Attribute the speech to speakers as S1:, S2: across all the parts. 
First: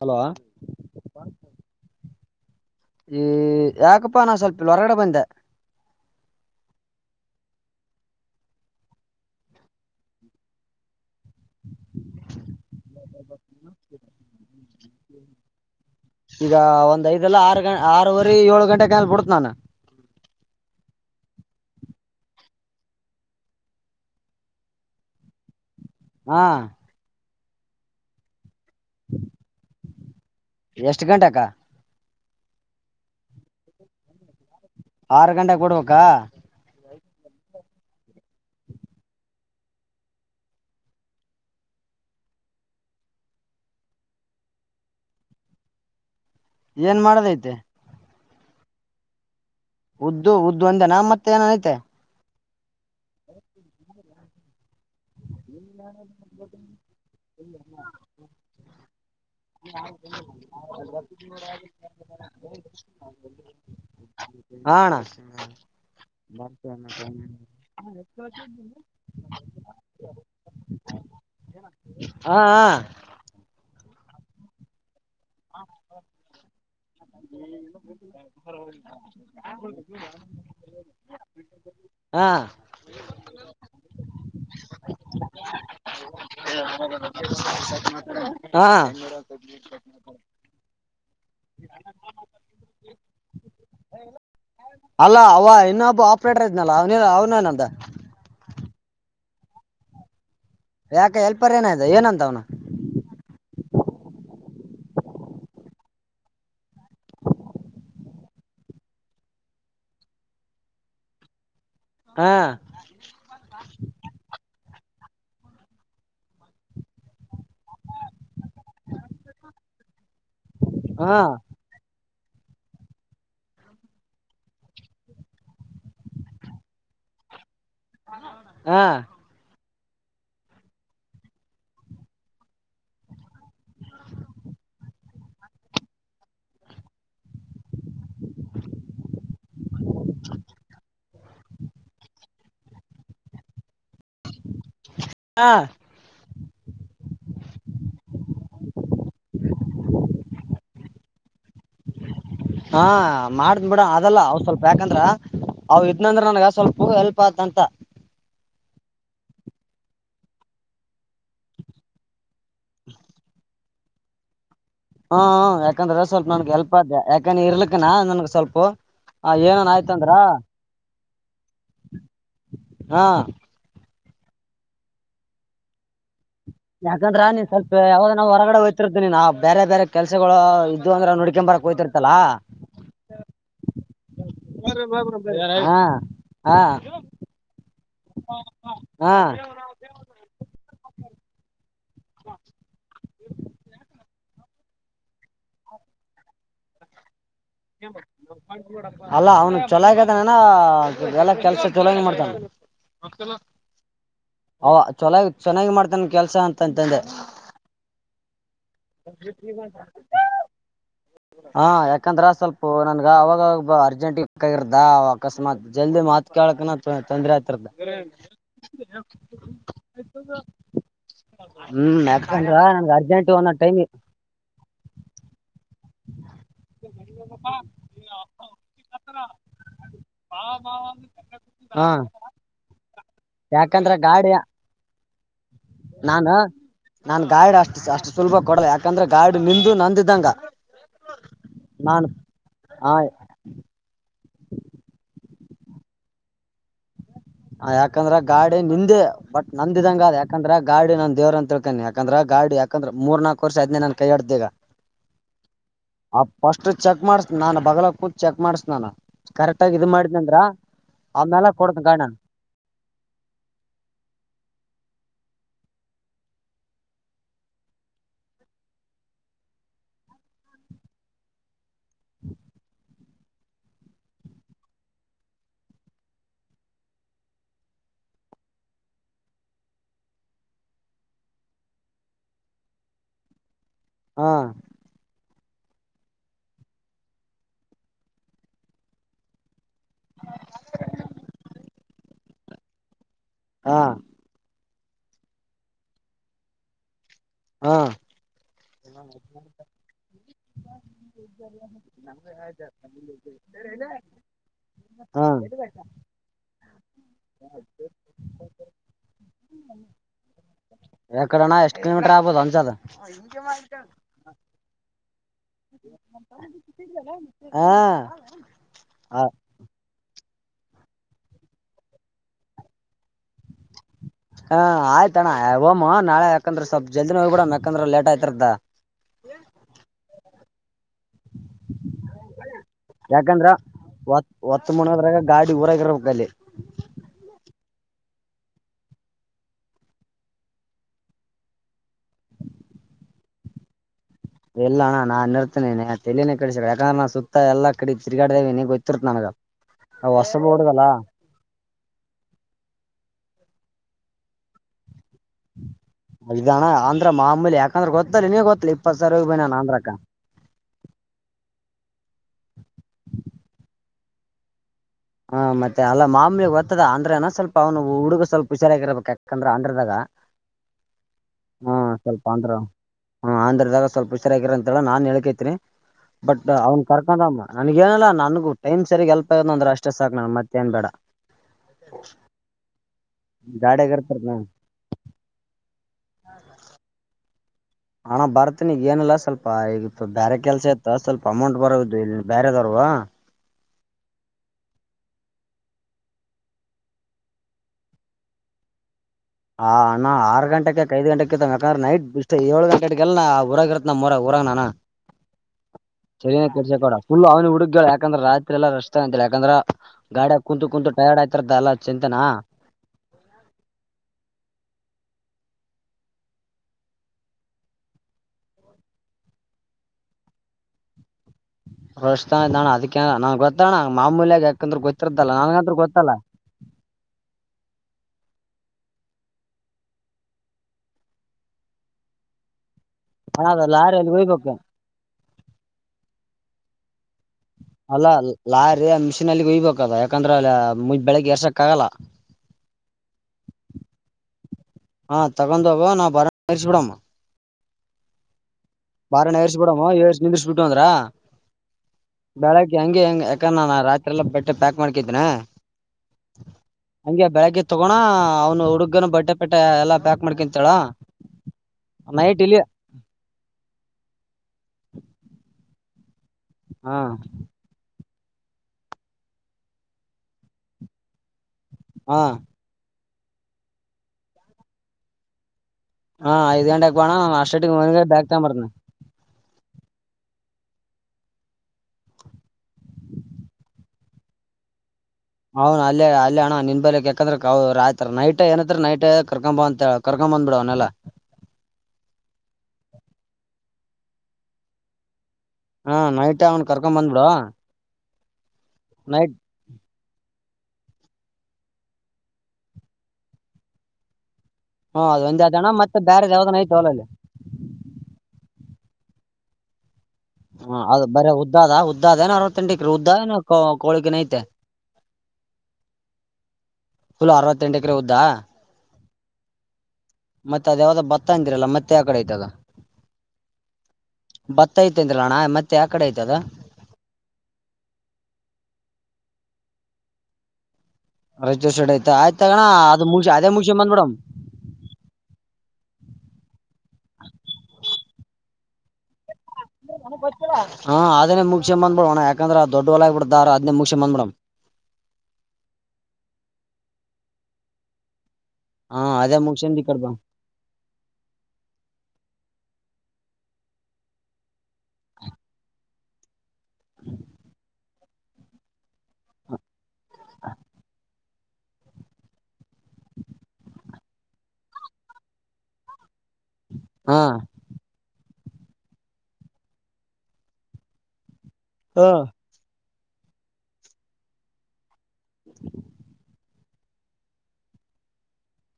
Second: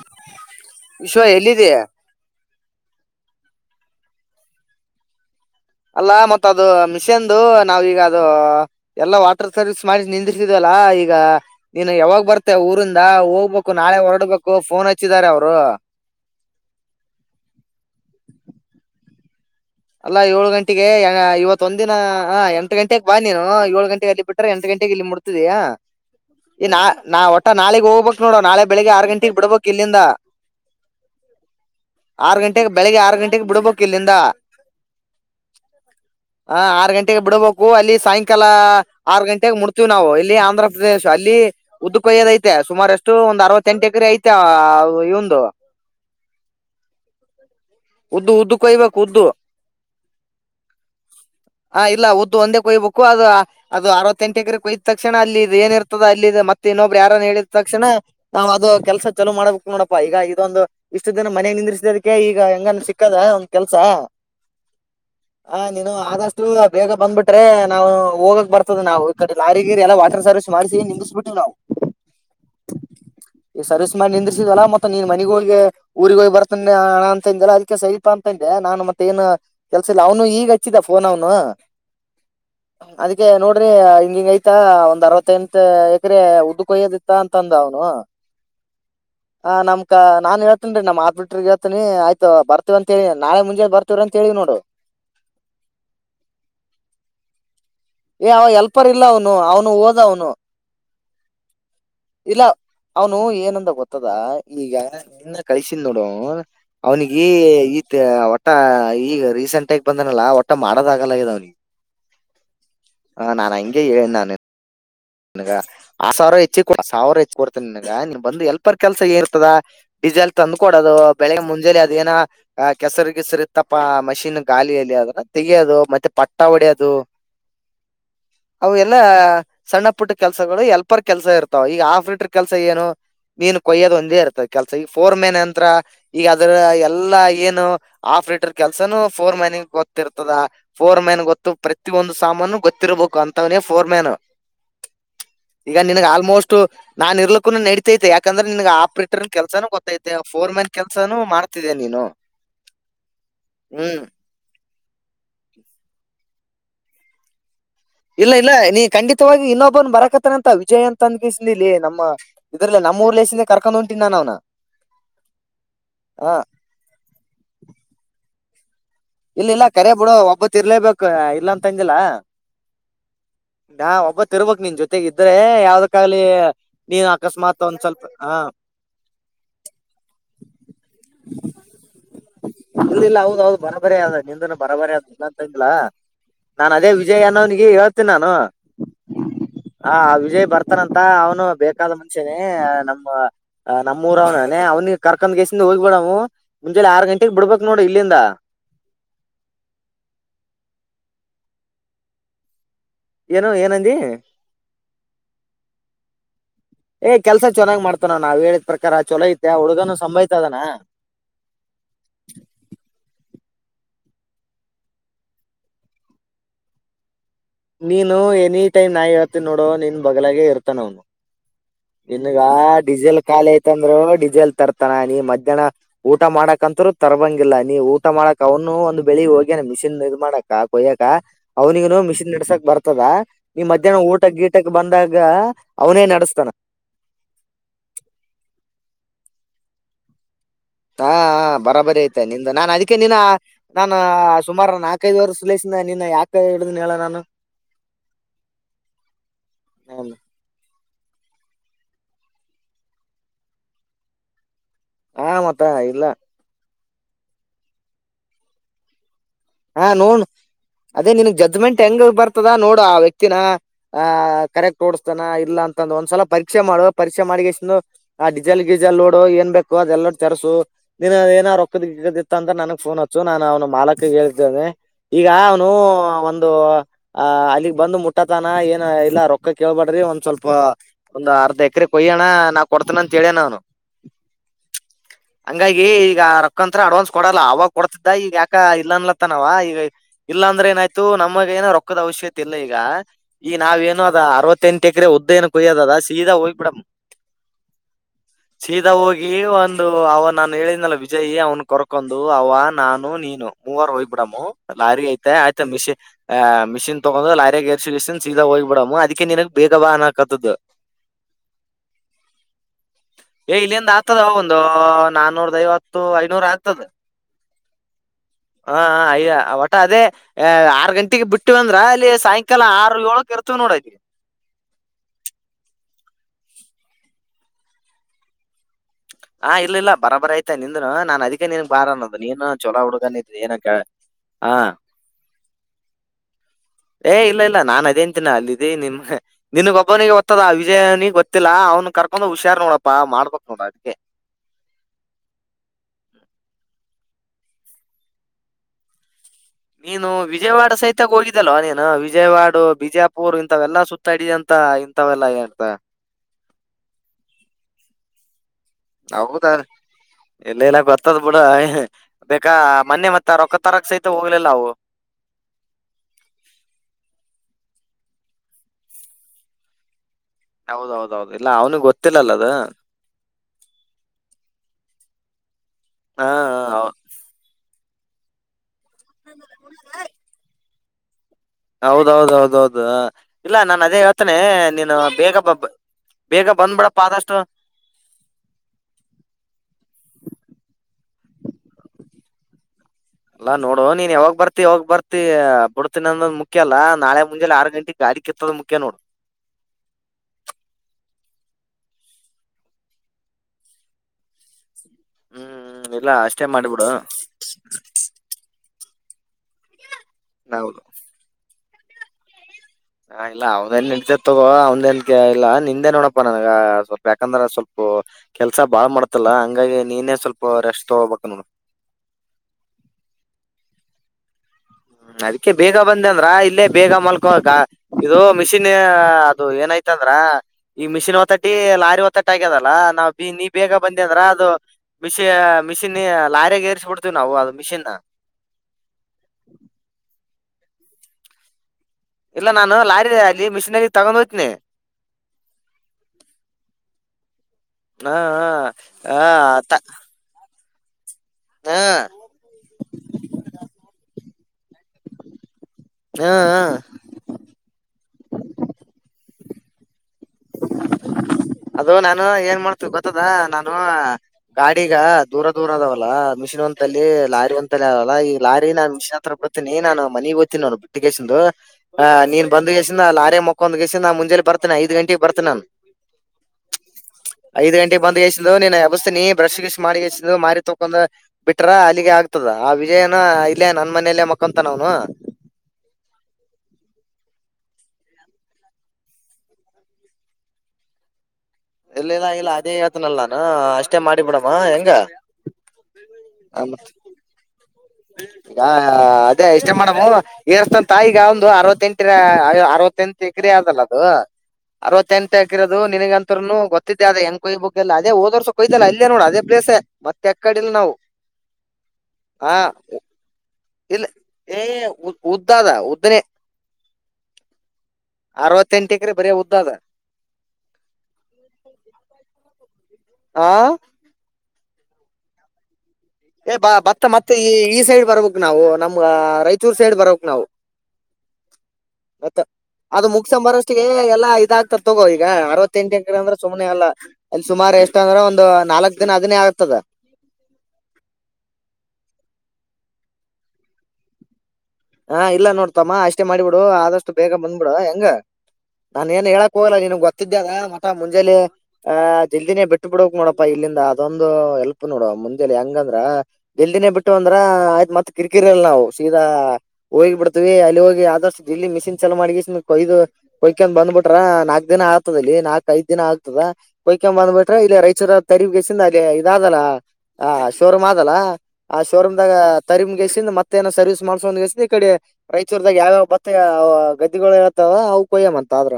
S1: Hello
S2: Vishwa ಎಲ್ಲಿದಿ.
S1: ಈ ಯಾಕಪ್ಪಾ ನಾ ಸ್ವಲ್ಪ ಇಲ ಹೊರಗಡೆ ಬಂದೆ.
S2: ಅಲ್ಲಾ ಮತ್ತ ಅದು ಮಿಸೆನ್ ಧು ನಾವೀಗ ಅದು ಎಲ್ಲಾ ವಾಟರ್ ಸರ್ವಿಸ್ ಮಾಡಿ ನಿಂದ್ರಿಸಿದವಲ್ಲಾ ಈ. ಈಗ ನೀನು ಯಾವಾಗ ಬರ್ತೆ ಊರಿಂದ ಹೋಗ್ಬೇಕು ನಾಳೆ ಹೊರಡ್ಬೇಕು ಫೋನ್ ಹಚ್ಚಿದಿದ್ದಾರೆ ಅವರು.
S1: ಈಗ ಒಂದ್ ಐದಲ್ಲ ಆರು ಗಂಟೆ ಅರುವರೆ ಏಳು ಗಂಟೆ ಕ.
S2: ಅಲ್ಲ ಏಳ್ ಗಂಟೆಗೆ ಇವತ್ ಒಂದಿನ ಹಾ ಎಂಟು ಗಂಟೆಗೆಗ್ ಬಾ ನೀನು ಏಳು ಗಂಟೆಗೆ ಅಲ್ಲಿ ಬಿಟ್ರೆ ಎಂಟ ಗಂಟ. ಗಂಟೆಗೆಲ್ಲಿ ಮುಡ್ತಿದೆಯಾ.
S1: ಹಾ
S2: ಈ ನಾ ನಾ ಒಟ್ಟ ನಾಳಗ್ ಹೋಗ್ಬೇಕಕ್ ನೋಡ ನಾಳೆ ಬೆಳಿಗ್ಗೆ ಆರು ಗಂಟೆಗೆಗ್ ಬಿಡ್ಬೇಕಕ್ ಇಲ್ಲಿಂದ.
S1: ಎಷ್ಟ ಗಂಟೆಕ್ಕ.
S2: ಆರ ಗಂಟೆಗೆ ಬೆಳಗ್ಗೆ ಆರ ಗಂಟೆಗೆ ಬಿಡ್ಬೇಕಕ್ ಇಲ್ಲಿಂದ.
S1: ಆರ ಗಂಟೆಕ ಬಿಡ್ಬೇಕಾ.
S2: ಹ ಆರ್ ಬಿಡಬೇಕು ಅಲ್ಲಿ ಸಾಯಂಕಾಲ ಆರ ಗಂಟೆಗ ಮುಡ್ತೀವಿ ನಾವು ಇಲ್ಲಿ ಆಂಧ್ರ ಪ್ರದೇಶ್ ಅಲ್ಲಿ ಉದುಕ. [unintelligible] ಐತೆ ಸುಮಾರ ಎಷ್ಟು ಒಂದ ಅರವತ್ತೆಂಟ ಎಕರೆ ಐತೆ ಆ ಇವಂದು.
S1: ಏನ್ ಮಾಡೋದೈತೆ.
S2: ಉದ್ದ ಉದ್ದು ಕೊಯ್ಬೇಕು ಉದ್ದು.
S1: ಉದ್ದು ಉದ್ದು ಅಂದ ನ ಮತ್ತ.
S2: ಹ ಇಲ್ಲ ಉದ್ದು ಒಂದೇ ಕೊಯ್ಬೇಕು ಅದು ಅದು ಅರವತ್ತೆಂಟ ಎಕರೆ ಕೊಯ. ತಕ್ಷಣ ಅಲ್ಲಿ ಇ ಏ ಇರ್ತದ ಅಲ್ಲಿ ಇ ಮತ್ತೆ ಇನ್ನೊಬ್ಬರು ಯಾರನ್ ಹೇಳಿದ ತಕ್ಷಣ ನಾವವು ಅದು ಕೆಲಸ ಚಲೊ ಮಾಡಬೇಕು ನೋಡ. ಪ್ಪಾ ಈಗ ಇದೊಂದು ಇಷ್ಟು ದಿನ ಮನೆ ನಿಂದ್ರಿಸಿದದಕ್ಕೆ ಈಗ ಹೆಂಗನ್ ಸಿಕ್ಕದ ಒಂದ ಕೆಲ್ಸ.
S1: ಹಾ ಅಣ್ಣ
S2: ಹ ನೀನು ಆದಷ್ಟು. ಬೇಗ ಬಂಡ್ಬೇಟ್ರೆ ನಾವು ಹೋಗಕ್ ಬರ್ತದೆ ನಾವು ಈ ಕಡಿ ಲಾರಿ ಗಿರಿ [unintelligible] ಸರ್ವಿಸ್ ಮಾಡಿಸಿ ನಿಂದಿಸ್ಬಿಟ್ಟವಿ ನಾವು
S1: ಹಾ
S2: ಈ ಸರ್ವಿಸ್ ಮಾಡಿ ನಿಂದಿಸಿದಲ್ಲ ಮತ್ತ. ಮತ ನೀನ್ ಮನೆಗೆ ಹೋಗೆ ಊರಿಗೆ ಹೋಗಿ ಬರ್ತನೆ ಅಣ್ಣ ಅಂತಲ್ಲ ಅದಕ್ಕೆ ಸರಿ ಪ್ಪಾ ಅಂತ ಅಂದೆ ನಾನು ಮತ್ತೆ ಏನ್ ಕೆ. ಕೆಲಸ ಇಲ್ಲ ಅವ್ನು ಈಗ ಹಚ್ಚಿದ ಫೋನ್ ಅವನು.
S1: ಹಾ
S2: ಅದಕ್ಕೆ ನೋಡ್ರಿ ಹಿಂಗಿಂಗ ಆಯ್ತಾ ಒಂದ್ ಅರವತ್ತ ಐದು ಎಕರೆ ಉದ್ದ ಕೊಯ್ಯೋದಿತ್ತ ಅಂತ ಅಂದ ಅವನು
S1: ಹಾ
S2: ಆ ನಮ್ ಕ [unintelligible] ನಮ್ ಆಸ್ಪಿಟ್ರಗ ಹೇಳ್ತಿನಿ ಬರ್ತವ ಅಂತ ಹೇಳಿ ನಾಳೆ ಮುಜೆ ಬರ್ತವ ಅಂತ ಹೇಳಿ ನೋಡು
S1: ಅಲ್ಲ ಅವ ಆಪರೇಟರ್ ಇದ್ನಲ್ಲ ಅವನ ಅವ್ನಾನಂದ
S2: ಏ ಅವ ಎಲ್ಪರ್ ಇಲ್ಲ ಅವನು ಅವನು ಓದವನು
S1: ಯಾಕ ಎಲ್ಪರ್ ಏನದ ಏನಂತ ಅವನು
S2: ಇಲ್ಲ ಅವನು ಏನಂದ ಗೊತ್ತದ ಈಗ ನಿನ್ನ ಕಳ್ಸಿದ್ ನೋಡು ಹೂ ಅವೆನಿಗೆ ಈ ಒಟ ಈಗ ರೀಸೆಂಟ್ ಆಗಿ ಬಂದನಲ್ಲ ಒಟ ಮಾಡದ ಆಗಲಗದ ಅವ್ನಿಗೆ
S1: ಹಾ
S2: ಹ ನಾನ್ ಹಂಗೆ ಹೇಳ [unintelligible] [unintelligible] ಕೊಡ್ತನಿ ನಿನ್ಗ ನೀನ್್ ಬಂದು ಎಲ್ಪರ್ ಕೆಲ್ಸ ಏ ಇರ್ತದ ಡೀಿಸೆಲ್ ತಂದ್ ಕೊಡೋದು
S1: ಹಾ
S2: ಬೆಳಗ್ ಮುಂಜೆಲಿ ಅದಏನ ಆ ಕೆಸರಿಗಸರಿ ಇತ್ತಪ್ಪ ಮಷೀನ್ ಗಾಾಲಿಯಲ್ಲಿ ಅದ್ರ ತೆೆಗೆಯೋದು ಮತ್ತೆ ಪಟ್ಟ ಹೊಡಿಯೋದು ಅವು
S1: ಹಾ
S2: ಎಲ್ಲ ಸಣ್ಣ ಪುಟ್ಟ ಕೆಲ್ಸಗಳು ಎಲ್ಪರ್ ಕೆಲ್ಸ ಇರ್ತಾವ ಈಗ ಆಫ್ ಲೀಟರ್ ಕೆಲ್ಸ ಏನು ಮೀನು ಕೊಯ್ಯೋದು ಒಂದೇ ಇರ್ತದೆ ಕೆಲ್ಸ ಈಗ ಫೋರ್ ಮೇನ್ ಅಂತ್ರ ಈಗ ಅದ್ರ ಎಲ್ಲಾ ಏನು ಹಾಫ್ ಲೀಟರ್ ಕೆಲ್ಸನುೂ ಫೋರ್ ಮೈನ್ ಗೊತ್ತಿರ್ತದ ಫೋರ್ ಮೈನ್ ಗೊತ್ತು ಪ್ರತಿಿಯ ಒಂದು ಸಾಮಾನು ಗೊತ್ತಿರಬೇಕು ಅಂತವನೇ ಫೋರ್ ಮ್ಯಾನ್
S1: ಹ
S2: ಈಗ ನನ್ಗ್ ಆಲ್ಮೋಸ್ಟ್ ನಾನ್ ಇರ್ಲಕ್ಕೂ ನಡಿತೈತೆ ಯಾಕಂದ್ರೆ ನಿನ್ಗ್ ಆಪ್ರೇ ಕೆಲ್ಸಾನು ಗೊತ್ತೈತೆ ಫೋರ್ ಮ್ಯಾನ್ ಕೆಲ್ಸಾನು ಮಾಡ್ತಿದ್ದ ನೀನು
S1: ಹಾ ಮಾಡ್ದ್ ಬಿೇಡ
S2: ಹ್ಮ್
S1: ಅದಲ್ಲ ಅವ್ ಸ್ವಲ್ಪ ಯಾಕಂದ್ರ ಅವ ಇದ್ನಂದ್ರ ನನ್ಗ ಸ್ವಲ್ಪ ಹೆಲ್ಪ್ ಆತಂತ
S2: ಇಲ್ಲ ಇಲ್ಲ ನೀ ಖಂಡಿತವಾಗಿ ಇನ್ನೊಬ್ಬನ್ ಬರಕತ್ತಾರ ಅಂತ ವಿಜಯ್ ಅಂತ ಅನ್ಕಸ ಇಲ್ಲಿ ನಮ್ಮ ಇದ್ರಲ್ಲ ನಮ್ಮ ಊರ್ ಲೇಸಿಂದ ಕರ್ಕೊಂಡ್ಂಟಿನ ನ್ನ
S1: ಹ್ಮ ಯಾಕಂದ್ರೆ ಸ್ವಲ್ಪ ನನ್ಗೆ ಹೆಲ್ಪ್ ಅ್ಯಾ ಯಾಕನ ಇರ್ಲಕ್ಕನಾ ನನ್ಗ್ ಸ್ವಲ್ಪ
S2: ಇಲ್ಲ ಇಲ್ಲ
S1: ಏನನ್
S2: ಕರೆ
S1: ಆಯ್ತಂದ್ರ
S2: ಬಿಡು ಒಬ್ಬ ತಿ ಇರ್ಲೇಬೇಕು ಇಲ್ಲ ಅಂತಂಗಿಲ್ಲ
S1: ಹಾ
S2: ನಾ ಒಬ್ಬ ತಿ ಇರ್ಬೇಕಕ್ ನೀನ್ ಜೊತೆಗ ಇದ್ರೆ ಯಾವ್ದಕ್ಕಾಗ್ಲಿ
S1: ಯಾಕಂದ್ರ ನೀನ್
S2: ಅಕಸ್ಮಾತ್
S1: ಸ್ವಲ್ಪ
S2: ಒಂದ್
S1: ಯಾವದ ನಾ
S2: ಹಾ
S1: ಹೊರಗಡೆ ಹಯ್ತಿರ್ತಿನಿ ನಾ ಬೇರೆ ಬೇರೆ ಕೆಲ್ಸಗಳು ಇದ ಅ್ರ ನಡ್ಕಂಬರ ಕಯ್ತಿರ್ತಲ್ಲಾ
S2: ಂದಿಲ್ಲ ಹೌದೌ ನಿಂದನ ಬರ ಬರಿ ಅ ಇಲ್ಲ ಅಂತ ಇಲಾ
S1: ಹಾ ಹಾ
S2: ನಾ ಅದೇ ವಿಜಯ್ ಅನ್ನೋವನಿಗೆ ಹೇಳ್ತೀನ್ಿ ನಾನು
S1: ಹಾ
S2: ಹ ವಿಜಯ್ ಬರ್ತಾನಂತ ಅವ್ನು ಬೇಕಾದ ಮನುಷ್ಯನೇ ನಮ್ಮ ನಮ್ಮೂರ ಅವನು ಅವ್ನಿಗೆ ಕರ್ಕಂದ್ ಗೇಸಿಂದ ಹೋಗ್ಬೇಡವು ಮುಂಜೆ ಆರು ಗಂಟಗ್ ಬಿಡ್ಬಬೇಕಕ್ ನೋಡ ಇಲ್ಲಿಂದ
S1: ಅಲ್ಲಾ ಅವ್ನು ಚೊಲಾಗಿ ಅದಾನನ ಎಲ್ಲ ಕೆಲ್ಸ ಚಲಂಗ ಮಾಡ್ತಾನ
S2: ಏನುೋ ಏನಂದ
S1: ಅವ ಚೊಲೋ ಚೆನ್ನಾಗಿ ಮಾಡ್ತಾನ ಕೆಲ್ಸ ಅಂತಂತಂದೆ
S2: ಏ ಕೆಲ್ಸ ಚೆನ್ನಾಗ್ ಮಾಡ್ತೇನ ನಾವ್ ಹೇಳಿದ್ ಪ್ರಕಾರ ಚೊಲೋ ಇತ್ತ ಹುಡುಗನು ಸಂಭಯ್ತದಾನ
S1: ಹಾ ಯಾಕಂದ್ರೆ ಸ್ವಲ್ಪ ನನ್ಗ ಅವಾಗ ಅರ್ಜೆಂಟ್ ಇಗರ್ದ ಅಕಸ್ಮಾತ್ ಜಲ್ದಿ ಮಾತ್ ಕೇಳಕ ತೊ್ರೆ ಆತ
S2: ನೀನು ಎನಿ ಟೈಮ್ ನಾ ಹತ್ತ ನೋಡೋ ನೀನ್ ಬಗ್ಲಾಗೆ ಇರ್ತಾನ ಅವನು
S1: ಹ್ಮ್
S2: ಇನ್ಗ
S1: ಯಾಕಂದ್ರ ನನ್ಗ
S2: ಡೀಿಸೆಲ್
S1: ಅರ್ಜೆಂಟ್
S2: ಖಾಲಿ
S1: ಒಂದ ಟೈಮ್
S2: ಐತಂದ್ರರು ಡೀಿಸೆಲ್ ತರ್ತಾನ ನೀ ಮಧ್ಯಾಹ್ನ ಊಟ ಮಾಡಕಂತರು ತರಬಂಗಿಲ್ಲ ನೀ ಊಟ ಮಾಡಕ್ ಅವನು ಒಂದು ಬೆಳಿಗ್ ಹೋಗ್ಯ ಮಿಷಿನ್ ನಿರ್ಮಾಣಕಕ್ಕ ಕೊಯ್ಯಕ್
S1: ಹಾ
S2: ಅವನಿಗನು ಮಿಷನ್ ನಡ್ಸಕ್ ಬರ್ ರ್ತದ ಈ
S1: ಯಾಕಂದ್ರ
S2: ಮಧ್ಯಾಹ್ನ ಊಟ
S1: ಗಾಡಿ
S2: ಗೀಟಕ್ ಬಂದಾಗ ಅವನೇ
S1: ನಾನ
S2: ನಡೆಸ್ತಾನ
S1: ನಾನ್ ಗಾಯಡ್ ಅಷ್ಟು ಅಷ್ಟು ಸುಲಭ ಕೊಡಲ್ಲ ಯಾಕಂದ್ರೆ ಗೈಡ್ ನಿಂದು ನಂದಿದ್ದಂಗ
S2: ಹಾ ಬರಾಬರಿ
S1: ನಾನು
S2: ಐತೆ ನಿ್ದ ನಾನು
S1: ಹ
S2: ಅದಕ್ಕೆ ನಿನ್ನ ನಾನ ಸುಮಾರು ನಾಲ್ಕೈದುವರೆರ್ ಸುಲಸ ನಿನ್ನ ಯಕೆ ಹೇಳಿದ್ನ ಹೇಳ ನಾನು
S1: ಹ ಯಾಕಂದ್ರ ಗಾಡಿ ನಿಂದೆ ಬಟ್ ನಂದಿದಂಗದ ಯಾಕಂದ್ರೆ ಗಾಡಿ ನಂದ ದೇವರು ಅಂತಳ್ಕೊಂಡಿ ಯಾಕಂದ್ರ ಗಾಡಿ ಯಕಂದ್ರೆ ಮೂರ್ ನಾಕಕ್ ವರ್ಷ ಆಯ್ತ್ ನನ್ ಕೈಯಡ್ದ ಈಗ
S2: ಹಾ ಮತ್ತ ಇಲ್ಲ
S1: ಆ ಫಸ್ಟ್ ಚೆಕ್ ಮಾಡ್ಸ ನಾನು ಬಗ್ಲ ಕೂಟ್ ಚೆಕ್ ಮಾಡಿಸ್ ನಾನು ಕರೆಕ್ಟ್ ಆಗಿ ಇದು
S2: ಹಾ
S1: ಮಾಡ್ದ
S2: ನೋಡ್
S1: ಅಂದ್ರ
S2: ಅದೇ ನಿನಗ್
S1: ಆಮ್ಯಲೆ
S2: ಜಜ್ಮೆಂಟ್
S1: ಕೊಡತ್ ಗಾ [unintelligible]
S2: ಹೆಂಗ್
S1: ನಾನು
S2: ನೋಡು ಆ ವ್ಯಕ್ತಿನ ಕರೆಕ್ಟ್ ಓಡಸ್ತಾನ ಇಲ್ಲ ಅಂತಂದ ಒಂದ್ಸಲ ಪರೀಕ್ಷೆ ಮಾಡುವ ಪರೀಕ್ಷೆ ಮಾಡ ಆ ಡಿಸೆಲ್ ಡೀಸೆಲ್ ನೋಡು ಏನ್ ಬೇಕು ಅದೆಲ್ಲ ತರಿಸು ಇನ್ನ ಏನ ರೊಕ್ಕತ್ತ ಅಂತಂದ್ರೆ ನನಗ್ ಹಚ್ಚು ನಾನು ಅವನ ಮಾಲಕ್ ಹೇಳ್ ಈಗ ಅವನು ಒಂದು ಆ ಅಲ್ಲಿಗ್ ಬಂದು ಮುಟ್ಟತನ ಏನ ಇಲ್ಲಾರ ಪಕ್ಕ ಕೇಳ್ಬಡ್ರಿ ಒಂದ್ ಸ್ವಲ್ಪ ಒಂದ್ ಅರ್ಧ ಎಕರೆ ಕೊಯ್ಯೋಣ ನಾವ್ ಕೊಡ್ತನ ಅಂತೇಳ್ಯ ಅವನು
S1: ಹಾ
S2: ಹಂಗಾಗಿ ಈಗ ರೊಕ್ಕಂತ್ರ ಅಡ್ವಾನ್ಸ್ ಕೊಡಲ್ಲ ಅವವಾಗ ಕೊಡ್ತಿದ್ದ ಈಗ ಯಾಕ ಇಲ್ಲ ಅನ್ಲ ಇತ್ತನವ ಈಗ ಇಲ್ಲಾ ಅಂದ್ರೆ ಏನಾಯ್ತು ನಮ್ಗ ಏನೋ ರೊಕ್ಕದ ಅವಶ್ಯಕತೆ ಇಲ್ಲ ಈಗ ಈ
S1: ಹಾ
S2: ನಾವೇನು ಅದ ಅರವತ್ತತ್ಂಟು ಎಕರೆ ಉದ್ದ ಏನ್ ಕೊಯ್ಯದ ಸೀದಾ ಹಯ್ ಬಿಡಮ್
S1: ಹಾ
S2: ಸೀದಾ ಹೋಗಿ ಒಂದು ಅವ ನಾನು ಹೇಳಿದ್ನಲ್ಲ ವಿಜಯ್ ಅವ್ನ್ ಕರ್ಕೊಂಡು ಅವ ನಾನು ನೀನ್ ಮೂವರು ಹೋಯಿ ಬಿಡೋಣ ಲಾರಿ
S1: ಹಾ
S2: ಐತೆ ಆಯತ ಮಿನ್ ಮಷಿನ್ ತಗೊಂಡ್ ಲಾರಿ ಎರ್ಸೀದಾಗ ಹೋಗಿ ಬಿಡ್ ಅದಿಕ್ಕೆ ನಿನಗ್ ಬೇಗ ಬಹಾನ ಕದ್ದುದು
S1: ಯಾಕ್ [unintelligible] ಎಷ್ಟ ಕಿಲೋಮೀಟರ್ ಆತು
S2: ಏ ಇಲ್ಲಿಂದ ಆತದ ಒಂದು ನಾನೂರದ ಐವತ್ತು ಐನೂರ್ ಆಗ್ತದೆ
S1: ಹ
S2: ಹ ಅಯ್ಯ ಒಟ ಅದೇ ಆರ್ ಗಂಟೆಗೆ ಬಿಟ್ಟಿವಂದ್ರ ಅಲ್ಲಿ ಸಾಯಂಕಾಲ ಆರು ಏಳಕ್ ಇರತ್ತ
S1: ಹಾ ಆಯಿತ್ ಅಣ್ಣ ಹೋಮೋನ್ ನಾಳ ಯಾಕಂದ್ರೆ ಸ್ವಲ್ ಜಲ್ದಿ ನೋಡ ಯಕಂದ್ರ ಲೇಟ್ ಆಯಿತಿರ್ತಾ
S2: ಹಾ ಇಲ್ಲ ಇಲ್ಲ ಬರಾಬರ ಆಯ್ತಾ ನಿಂದನು ನಾನ್ ಅದಿಕ ನಿನ್ಗ್ ಬಾರ ಅನ್ನೋ ನೀನು ಚೊಲೋ ಹುಡುಗನ ಇದ
S1: ಯಾಕಂದ್ರ
S2: ಏನ ಹಾ
S1: ಒತ್ ಮಣದ್ರಾಗ ಗಾಡಿ ಊರಾಗಿರ್
S2: ಏ ಇಲ್ಲ ಇಲ್ಲ ನಾನ್ತ್ ಅತಿನ ಅಲ್ಲ ನಿಮ ನಿನ್ಗ್ಗ ಒಬನಿಗೆ ಗೊತ್ತದ ಆ ವಿಜಯ್ನಿಗೆ ಗೊತ್ತಿಲ್ಲ ಅವನ್ ಕರ್ಕೊಂಡ್ ಹುಷಾರ್ ನೋಡಪ್ಪಾ ಮಾಡಬೇಕು [unintelligible]
S1: ಎಲ್ಲ ಅಣ್ಣ ನಾನ್ ಇರ್ತೇನೆ ತಲನೇ ಕಡಿಸ ಯಾಕಂದ್ರ ನಾ ಸುತ್ತ ಎಲ್ಲ ಕಡಿ ತಿರುಗಾಡ್ದೇವಿ ನೀಗ ಗೊತ್ತಿರುತ್ ನನಗ
S2: ನೀನು
S1: ಹೊಸಬ
S2: ವಿಜಯವಾಡ
S1: ಹುಡುಗಲ್ಲ
S2: ಸಹಿತಾಗ ಹೋಗಿದ್ದಲ್ವಾ ನೀನು ವಿಜಯವಾಡ ಬಿಜಾಪುರ್ ಅವೆಲ್ಲಾ ಸುತ್ತಾಡ ಅಂತ ಇಂಥವೆಲ್ಲಾ
S1: ಇದಣ ಅಂದ್ರ ಮಾಮೂಲಿ ಯಾಕಂದೆ ಗೊತ್ತ ನೀ ಗೊತ್
S2: ಹೌದ ಎಲ್ಲ ಎಲ್ಲ ಬರ್ತದ್ ಬಿಡು ಬೇಕಾ ಮೊನ್ನೆ ಮತ್ತ ರೊಕ್ಕ ತರಕ್ ಸಹಿತ ಹೋಗ್ಲಿಲ್ಲ ಅವು
S1: ಹಾ ಮತ್ತೆ ಅಲ್ಲ ಮಾಮೂಲಿಗ್ ಒರ್ತದ ಅಂದ್ರನ ಸ್ವಲ್ಪ ಅವನು ಹುಡುಗ ಸ್ವಲ್ಪುಷಾರಾಗಿರ್ಬೇಕ್ ಯಕಂದ್ರ ಅಂದ್ರದಾಗ
S2: ಹೌದೌದೌದು ಇಲ್ಲ
S1: ಹ್ಮ
S2: ಅವ್ನಿಗೆ
S1: ಸ್ವಲ್ಪ
S2: ಗೊತ್ತಿಲ್ಲಲ್ಲ ಅದು
S1: ಆಂದ್ರ ಹ್ಮ ಆಂಧ್ರದಾಗ ಸ್ವಲ್ಪ ಹುಷಾರಾಗಿರಂತಲ್ಲ ನಾನ್ ಹೇಳಿ ತ್ರಿ
S2: ಹಾ
S1: ಬಟ್ ಅವ್ನ್ ಕರ್ಕೊಂಡಮ್ಮ ನನ್ಗ ಏನಲ್ಲ ನನ್ಗ ಟೈಮ್ ಸರಿ ಹೆಲ್ಪ್ ಅಂದ್ರೆ ಅಷ್ಟ್ ಮತ್ತೇ ಏನ್ ಬೇಡ
S2: ಹೌದೌದೌದೌದು ಇಲ್ಲ ನಾನು
S1: ಗಾಡಿಯಾಗ
S2: ಅದೇ
S1: ಇರ್ತರ್ ನಾ
S2: ಹೇಳ್ತೇನೆ ನೀನು ಬೇಗ ಬಪ್ಪ್ ಬೇಗ ಬಂದ್ಬಿಡಪ್ಪ ಆದಷ್ಟು
S1: ಹಣ ಬರ್ತನಿಗ ಏನಲ್ಲ ಸ್ವಲ್ಪ ಈಗ ಬೇರೆ ಕೆಲ್ಸ ಇತ್ತು ಸ್ವಲ್ಪ ಅಮೌಂಟ್ ಬರದು ಇಲ್ಲಿ ಬೇರೆದವ್
S2: ಹ ನೋಡು ನೀನ್ ಯಾವಾಗ ಬರ್ತಿ ಯಾವಗ ಬರ್ತಿ ಬುಡ್ತಿನಿ ಅಂದ್ ಮುಖ್ಯ ಅ ಮುಂಜಾಲೆ ಆರು ಗಂಟೆಗೆ ಗಾಡಿಕಿತ್ತದ ದು ಮುಖ್ಯ ನೋಡು
S1: ಹಾ ಅಣ್ಣ ಆರು ಗಂಟೆಗೆ ಐದು ಗಂಟೆ ಇತ್ತ ಯಾಕಂದ್ರೆ ನೈಟ್ ಏಳ್ ಗಂಟೆಟಗೆಲ್ಲ ಊರಾಗ್ ಇರತ್ ನಮ್ಮರ ನಾನ
S2: ಹ್ಮ್ ಇಲ್ಲ
S1: ಸರಿಯ
S2: ಅಷ್ಟೇ
S1: ಕೆಸ
S2: ಮಾಡಿಬಿಡು
S1: ಕೊಡ ಫುಲ್ ಅವನ ಹುಡುಗ ಹೇಳ ಯಾಕಂದ್ರೆ ರಾತ್ರಿ ಎಲ್ಲ ರಶ್ ಅಂತ ಯಾಕಂದ್ರ ಗಾಡಿಯ ಕುಂತು
S2: ಹೌದು
S1: ಕುಂತು ಟಯರ್ಡ್ ಆಯ್ತಾರದ ಅಲ್ಲ ಚಿಂತೆನಾ
S2: ಹಾ ಇಲ್ಲ ಅವ್ಏನ್ ನಡತೆ ತಗೋ ಅವ್ಏನ್ ಇಲ್ಲ ನಿಂದೆ ನೋಡಪ್ಪಾ ನನಗ ಸ್ವಲ್ಪ ಯಾಕಂದ್ರ ಸ್ವಲ್ಪ ಕೆಲ್ಸ ಬಾಳ ಮಾಡ್ತಲ್ಲ ಹಂಗಾಗಿ ನೀನೇ ಸ್ವಲ್ಪ ರೆಸ್ಟ್ ತಗೋಬೇಕಕ್
S1: ರೋಷ್ ಇದಣ್ಣ ಅದಕ ನಂನ್ ಗೊತ್ತಣ್ಣ ಮಾಮೂಲ್ಯಾಗ ಯಾಕಂದ್ರ
S2: ಹ
S1: ಗೊತ್ತಿರ್ತಲ್ಲ
S2: ಅದಕ್ಕೆ
S1: ನನ್ಗಂತ್ರ
S2: ಬೇಗ ಬಂದ
S1: ಗೊತ್ತಲ್ಲ
S2: ಅಂದ್ರ ಇಲ್ಲೇ ಬೇಗ ಮಲ್ಕೋ ಇ ಮ ಮಿಷನ್ ಅದು ಏನ ಯತ ಅಂದ್ರ ಈ ಮಿಷಿನ್ ಹೊತಟಿ ಲಾರಿ ಒತ್ತಟ್ಟಿ ಆಗ್ಯದಲ್ಲ ನಾವು ನೀ
S1: ಅಣ್ಣ ಅದು
S2: ಬೇಗ
S1: ಲಾರಿ
S2: ಬಂದಿ
S1: ಎಲ್ಲಿ
S2: ಅಂದ್ರ ಅದು
S1: ಹೋಗ್ಬೇಕು
S2: ಮಿಷಿ ಮಿಷಿನ್ ಲಾರಗೇರಿಸಿಬಿಡ್
S1: ಅಲ್ಲ ಲಾರಿ ಮಿಷಿನ್ಲ್ಲಿ ಹಯ್ಬೇಕದ ಯಾಕಂದ್ರೆ ಅ ಮುಜ್ ಬೆಳಿಗ್ಗೆ ಎರ್ಸಕ್ಕ ಆಗಲ್ಲ
S2: ಇಲ್ಲ ನಾನು ಲಾರಿ ಅಲ್ಲಿ ಮಿಷಿನರಿ ತಗೊಂಡ್ ಹೋಯ್ತನಿ
S1: ಹಾ ತಗೊಂಡ ನಾ ಬರ ಮರಿಚ ಬಿಡಾಮ
S2: ಹಾ ಹಾ
S1: ಬಾರ
S2: ಹಾ
S1: ನಯಚಿಡಿ ಅಂದ್ರ
S2: ಹ
S1: ಬೆಳಗ್ ಹಂಗಗೆ ಹೆ ಯಾಕ ರಾತ್ರಿ ಎಲ್ಲ ಬೆಟ್ಟ ಬಟ್ಟೆ ಪ್ಯಾಕ್ ಮಾಡ್ಕಿದ್ದನ
S2: ಹಾ ಹಾ
S1: ಹಗೆ ಬೆಳಗ್ಗೆ ತಗೋಣ ಅವನು ಹುಡುಗನ ಬಟ್ಟೆ ಟ್ಟ ಎಲ್ಲ ಪ್ಯಾಕ್ ಮಾಡ್ಕೊಂತಾಳ
S2: ಅದು ನಾನು
S1: ನೈಟ್ ಇಲ್ಲಿ
S2: ಏನ್ ಮಾಡ್ತೀವಿ ಗೊತ್ತದ ನಾನ್ ಇ ಗಾಡಿಗ ದೂರ ದೂರ ಅದಾವಲ್ಲ ಮಿಷಿನ್
S1: ಹಾ
S2: ಒಂತಲ್ಲಿ ಲಾರಿ ಒಂತಲ್ಲಿ ಈ ಲಾರಿ ನಾನ್ ಮಿಷನ್ ಹತ್ರ ಕೊಡ್ತೀನಿ ನಾನು ಮನೆಗ್ ಓ್ತೀನಿ ನ ಬಿಟ್ಟಿಗೆಂದು
S1: ಹಾ
S2: ನೀನ್ ಬಂದ ಲಾರೆ ಮಕ್ಕೊಂದ್ಸ ನ ಮುಂಜೆಲಿ ಬತನೆ ಐದ ಗಂಟಗ್ ಬರ್ತನಾನನ್
S1: ಹಾ ಐದ್ ಗಂಟೆಕ್ ಬಾಣ ನಾನ್
S2: ಐದ
S1: ಅಷ್ಟೊಟ್ಟಿಗೆ
S2: ಗಂಟೆ
S1: ಮನೆಗೆ
S2: ಬಂದ್
S1: ಬ್ಯಾಗ್
S2: ಕಸಿದ್ದ
S1: ತಗೊಂಬರ್ತೀನಿ
S2: ನನು ಯಬಸ್ತೀನ ಬ್ರಶ ಮಾಡಿಗೆಚ್ಚ ಮಾರಿ ತೊಕೊಂಡ ಬಿಟ್ರ ಅಲ್ಲಿಗೆ ಆಗ್ತದ ಆ ವಿಜಯನ ಇಲ್ಲೇ ನನ್ ಮನೆಯಲ್ಲೇ ಮಕ್ಕಂತ ನ ಅವ್ನು
S1: ಅವನು ಅಲ್ಲೇ ಅಲ್ಲಿ ಅಣ್ಣ ನಿನ್ ಬಲಕ್ ಯಾಕಂದ್ರೆ ಅವ ಆಯ್ತ ನೈಟ್ ಏನತ್ರ ನೈಟ್ ಕರ್ಕೊಂಬ ಅಂತ ಕರ್ಕೊಂಬ ಬಿಡ ಅವಣಲ್ಲ
S2: ಇಲ್ಲ ಇಲ್ಲ ಇಲ್ಲ ಅದೇ ಹೇಳ್ತನಲ್ಲಾನ ಅಷ್ಟೇ ಮಾಡಿ ಬಿಡಮ್ಮ ಹೆಂಗ
S1: ಹಾ ನೈಟ್ ಅವನ್ ಕರ್ಕೊ್ ಬಂದ್ಬಿಡು
S2: ಗ ಅದೇ ಇಷ್ಟೇ ಮಾಡಮ ರ್ಸ್ನ್ ತಾಯಿಗ ಒಂದು ಅರವತ್ತೆಂಟಿರ ಅರವತ್ತೆಂಟು ಕ್ರ ಆದದಲ್ಲ ಅದು
S1: ಹಾ
S2: ಅರವತ್ತ
S1: ಅದ್
S2: ಎಂಟು
S1: ಒಂದೇ ಅದಣ್ಣ
S2: ಹಾಿರೋದು
S1: ಮತ್ತೆ
S2: ನಿನಗ
S1: ಬ್ಯಾರೆದ್
S2: ಅಂತರುನು
S1: ಯಾವ್ದನ ಐತಿ ಹೊಲಲ್ಲಿ
S2: ಗೊತ್ತಿದೆ ಅದ ಎನ್ಕ್ವೈರಿ ಬು ಎಲ್ಲ ಅದೇ ದ್ರುು ಕೊಯ್ತಲ್ಲ ಇಲ್ಲೇೋ ಅದೇ ಪ್ಲಸ್
S1: ಹಾ ಅದ ಬರ ಉದ್ದದ ಉದ್ದದ ಏ
S2: ಹಾ
S1: ಅರವತ್ತೆಂಟು ಕ ಉದ್ದಏ
S2: ಇಲ್ಲ ಏ ಉದ್ ಉದ್ದದ ಉದ್ದನೇ
S1: ಫಲ್ ಅರವತ್ತೆಂಟು ಎಕರೆ ಉದ್ದ
S2: ಅ್ರೆ ಬರೀ ಉದ್ದದ
S1: ಮತ್ತತ್ ಅದ ಯಾವ್ದ್ ಭತ್ತ ಅಂದಿರಲ್ಲ ಮತ್ತೆ ಯಾವ ಕಡೆ ಆಐ್ತದ
S2: ಆಾ
S1: ಬತ್ತೈಐತೆ ಅ್ರ ಅಣ್ಣ ಮತ್ತೆ ಕಡೆ ಐತಿ ಅದ
S2: ಏ ಬ ಬತ್ತ ಮತ್ತೆ ಈ ಈ ಸೈಡ್ ಬರ್ಬೇಕಕ್ ನಾವು ನಮ್ ರೈಚೂರ್ ಸೈಡ್ ಬರ್ಬೇಕಕ್ ನಾವು
S1: ರೈತೋ ಸಡ ಆಯ್ತ ಆಯ್ತ
S2: ಮತ್ತ
S1: ತಗಣ
S2: ಅದು ಮುಕ್ಸಂಬರಷ್ಟಿಗೆ ಎಲ್ಲಾ ಇದಾಗ್ತಾರ ತಗೋ ಈಗ ಅರವತ್ತೆಂಟ ಎಂಕ ಅಂದ್ರೆ ಸುಮ್ಮನೆ ಎಲ್ಲ ಅಲ್ಲಿ ಸುಮಾರು ಎಷ್ಟ ಅಂದ್ರೆ ಒಂದು ನಾಲ್ಕ್ ದಿನ ಅದೇ
S1: ಹಾ ಅದೆ ಮುಗ ಮು ಬಂದ್ ಬಿಡಣ ಯಾಂದ್ರ ದೊಡ್ ಹೊಲಗ ಬಿಡದಾರ ಅದ್ ಮುಕ್ಷ ಬಂದ ಬಿಡ
S2: ಹಾ ಇಲ್ಲ ನೋಡ್ತಮ್ಮ ಅಷ್ಟೇ ಮಾಡಿಬಿಡು ಆದಷ್ಟು ಬೇಗ ಬಂದ್ಬಿಡು ಹೆಂಗ
S1: ಹಾ
S2: ನಾನ ಏನ್
S1: ಅದೇ
S2: ಹೇಳಕ್ ಹೋಗಲ್ಲ
S1: ಮುಗ್ಸ್ಕೊಂಡ್ ಈ ಕಡೆ
S2: ನಿನ್ಗ್
S1: ಬಾ
S2: ಗೊತ್ತಿದ್ದೆ ಅದ ಮತ್ತ ಮುಂಜೆಲಿ ಅ ಜಲ್ದಿನೇ ಬಿಟ್ಟು ಬಿಿಡ ನೋಡಪ್ಪಾ ಇಲ್ಲಿಂದ ಅದೊಂದು ಎಲ್ಪ್ ನೋಡುವ ಮುಂದಲಿ ಹೆಂಗಂದ್ರ ಎಲ್ನೇ ಬಿಟ್ಟು ಅಂದ್ರ ಆಯ್ತ್ ಮತ್ ಕಿರಿಕಿರಿಲ್ ನಾವು ಸೀದಾ ಹೋಗಿ ಬಿಡ್ತೀವಿ ಅಲ್ಲಿ ಹೋಗಿ ಆದಷ್ಟು ಇಲ್ಲಿ ಮಿಷಿನ್ ಚಲೋ ಮಾಡಿ ಕೊಯ್ದು ಕೊಯ್ಕೊಂಡ್ ಬಂದ್ಬ ಬಿಟ್ರ ನಾಕ ದಿನ ಆಗ್ತದಲ್ಲಿ ನಾಕಕ್ ಐದ್ ದಿನ ಆಗ್ತದ ಕೊಯ್ಕೊ್
S1: ಹಾ
S2: ಬಂದ್ಬಿಟ್ರ ಇಲ್ಲಿ ರೈಚರ ತರಿಗಸ ಅದ ಇದದಲ್ಲ ಆ ಶೋರೂಮ್ ಆದದಲ್ಲ ಆ
S1: ಹಾ
S2: ಶೋರೂಮ್ದಾಗ ತರಿಮ್ ಗೆಸ ಮತ್ತೇಏನೋ ಸರ್ವೀ ಮಾಡಸಂದ್ ಸ್ ಈ ಕಡೆ ರೈಚೂರ್ದಾಗ ಯಾವ ಮತ್ತೆ ಅವ ಗದಿಗಳು ಇೇತ್ತಾವ ಅವು ಕೊಯ್ಯ ಮ ಅಂತ ಆದ್ರ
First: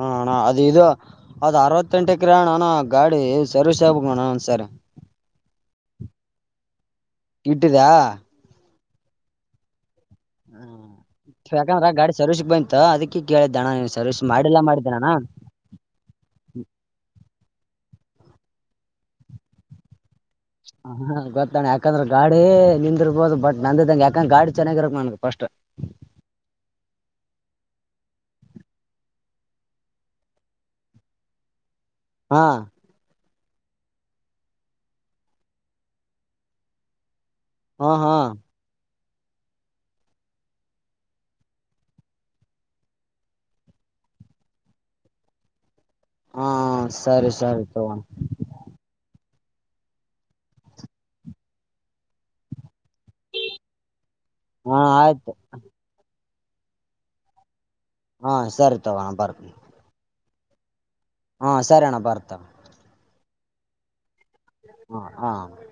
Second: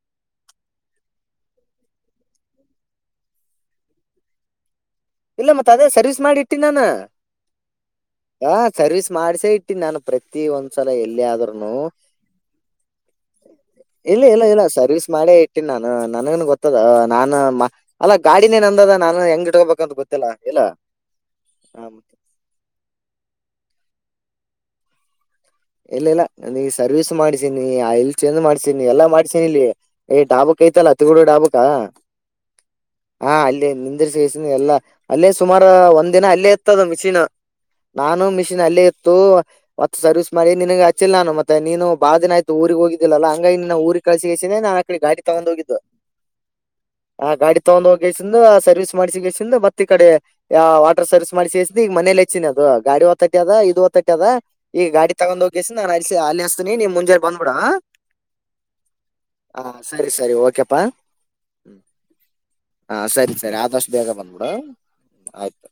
S1: ಹಣ್ಣ ಅದು ಇದು ಅದ್ ಅರವತ್ತೆಂಟಕರಣಣ ಗಾಡಿ ಸರ್ವಿಸ್ ಆಗ್ಬೇಕಣ ಒಂದ್ಸರಿ
S2: ಇಲ್ಲ ಮತ್ತತ್ ಅದೇ ಸರ್ವಿಸ್ ಮಾಡಿ ಇಟ್ಟಿ ನಾನು
S1: ಇಟ್ಟದಾ
S2: ಆ ಸರ್ವಿಸ್ ಮಾಡ್ಸೇ ಇಟ್ಟಿ ನಾನು ಪ್ರತಿ ಒಂದ್ಸಲ ಎಲ್ಲಿ ಆದ್ೂನು
S1: ಯಾಕಂದ್ರ ಗಾಡಿ ಸರ್ವಿಸ್ಗ್ ಬಂತ ಅದಕ್ಕೆ ಕೇಳಿದ್ದಣ ನೀನ್ ಸರ್ವಿಸ್
S2: ಇಲ್ಲ ಇಲ್ಲ
S1: ಮಾಡಿಲ್ಲಾ
S2: ಇಲ್ಲ ಸರ್ವಿಸ್
S1: ಮಾಡಿದ್ದೆಣ್ಣ
S2: ಮಾಡೇ ಇಟ್ಟಿ ನಾನು ನನಗನ್ ಗೊತ್ತದ ನಾನನ್ ಅಲ್ಲಾ ಗಾಡಿನೇ ನಂದದ ನಾನನ್ ಹೆಂಗ್ ಇಟ್ಕೋಬೇಕಂತ ಗೊತ್ತಿಲ್ಲಾ
S1: ಹ ಹ ಗೊತ್ತಣೆ ಯಾಕಂದ್ರೆ ಗಾಡಿ ನಿಂದಿರ್ಬೋದು ಬಟ್ಟ ನಂದಂಗ ಯಾಕಂಗ ಗಡಿ ಚೆನ್ನಾಗಿರಕ್ ನನ್ ಫಸ್ಟ್
S2: ಇಲ್ಲ ಇಲ್ಲ ನ ಈ ಸರ್ವಿಸ್ ಮಾಡ್ಿಸೀಿನಿ ಆ ಎಲ್ ಚೇಜ್ ಮಾಡ್ಸೀಿನಿ ಎಲ್ಲಾ ಮಾಡ್ಸೀಿನಿ ಇಲ್ಲಿ ಏ ಟಾಬ ಕೈತಲ್ಲ ತಿಗೂಡ ಡಾಬುಾ
S1: ಹಾ
S2: ಹಾ ಅಲ್ಲಿೇ ನಿಂದಿರ್ ಸಸನಿ ಎಲ್ಲಾ ಅಲ್ಲೇ ಸುಮಾರು ಒಂದ್ ದಿನ ಅಲ್ಲೇ ಇತ್ತದ ಮಿಷಿನ್
S1: ಹಾ ಹಾ
S2: ನಾನು ಮಿಷಿನ್ ಅಲ್ಲೇ ಇತ್ತು ಮತ್ತ ಸರ್ವಿಸ್ ಮರಿ ನಿನಗೆ ಅಚ್ಚಿಲ್ಲ ನಾನ ಮತ್ತೆ ನೀನುಾ ದಿನ ಆಯತು ಊರಿಗೆ ಹೋಗಿದ್ದಿಲ್ಲ ಹಂಗಾಗಿ ನಿನ್ನ ಊರಿಗೆ ಕಳಸಿ ನಾು ಆಕಡೆ ಗಾಡಿ ತಗೊಂಡ ಹೋಗಿದ್ದ
S1: ಹಾ
S2: ಆ
S1: ಸರಿ
S2: ಗಾಡಿ
S1: ಸರಿ
S2: ತಗೊಂಡ್
S1: ತಗೋಣ
S2: ಹೋಗಿಸಿ ಸರ್ವಿಸ್ ಮಾಡ್ಸಗೆಸಿಂದ ಮತ್ತ ಈ ಕಡೆ ವಾಟರ್ ಸರ್ವಿಸ್ ಮಾಡಿಸಿ ಕೆಸಿಂದ್ರರ ಈಗ ಮನೇಲೆ ಹೆಚ್ಚಿನ ಅದು ಗಾಡಿ ಒತ್ತಟ ಅದ ಇದು ಒತ್ತಟ್ಟ ಅದ
S1: ಹಾ
S2: ಈ ಗಾಡಿ
S1: ಆಯ್ತು
S2: ತಗೊಂಡ್ ಹೋಗಿಸಿ ನಾನ್ ಅಲ್ಸ ಅಲ್ಲಿ ಹಸ್ತಿನಿ ನೀವ್ ಮುಂಜೆ ಬಂದ ಬಿಡಾ
S1: ಹಾ ಸರಿ ತಗೋಣ ಬರ್ತನಿ
S2: ಸರಿ ಸರಿ ಓಕೆಪ್ಪಾ
S1: ಹಾ ಸರಿ ಅಣ್ಣ ಬರ್ತ
S2: ಸರಿ ಸರಿ ಆದಷ್ಟು ಬೇಗ ಬಂದ್ಬಿಡ
S1: ಹಾ ಹಾ
S2: ಆಯ್ತು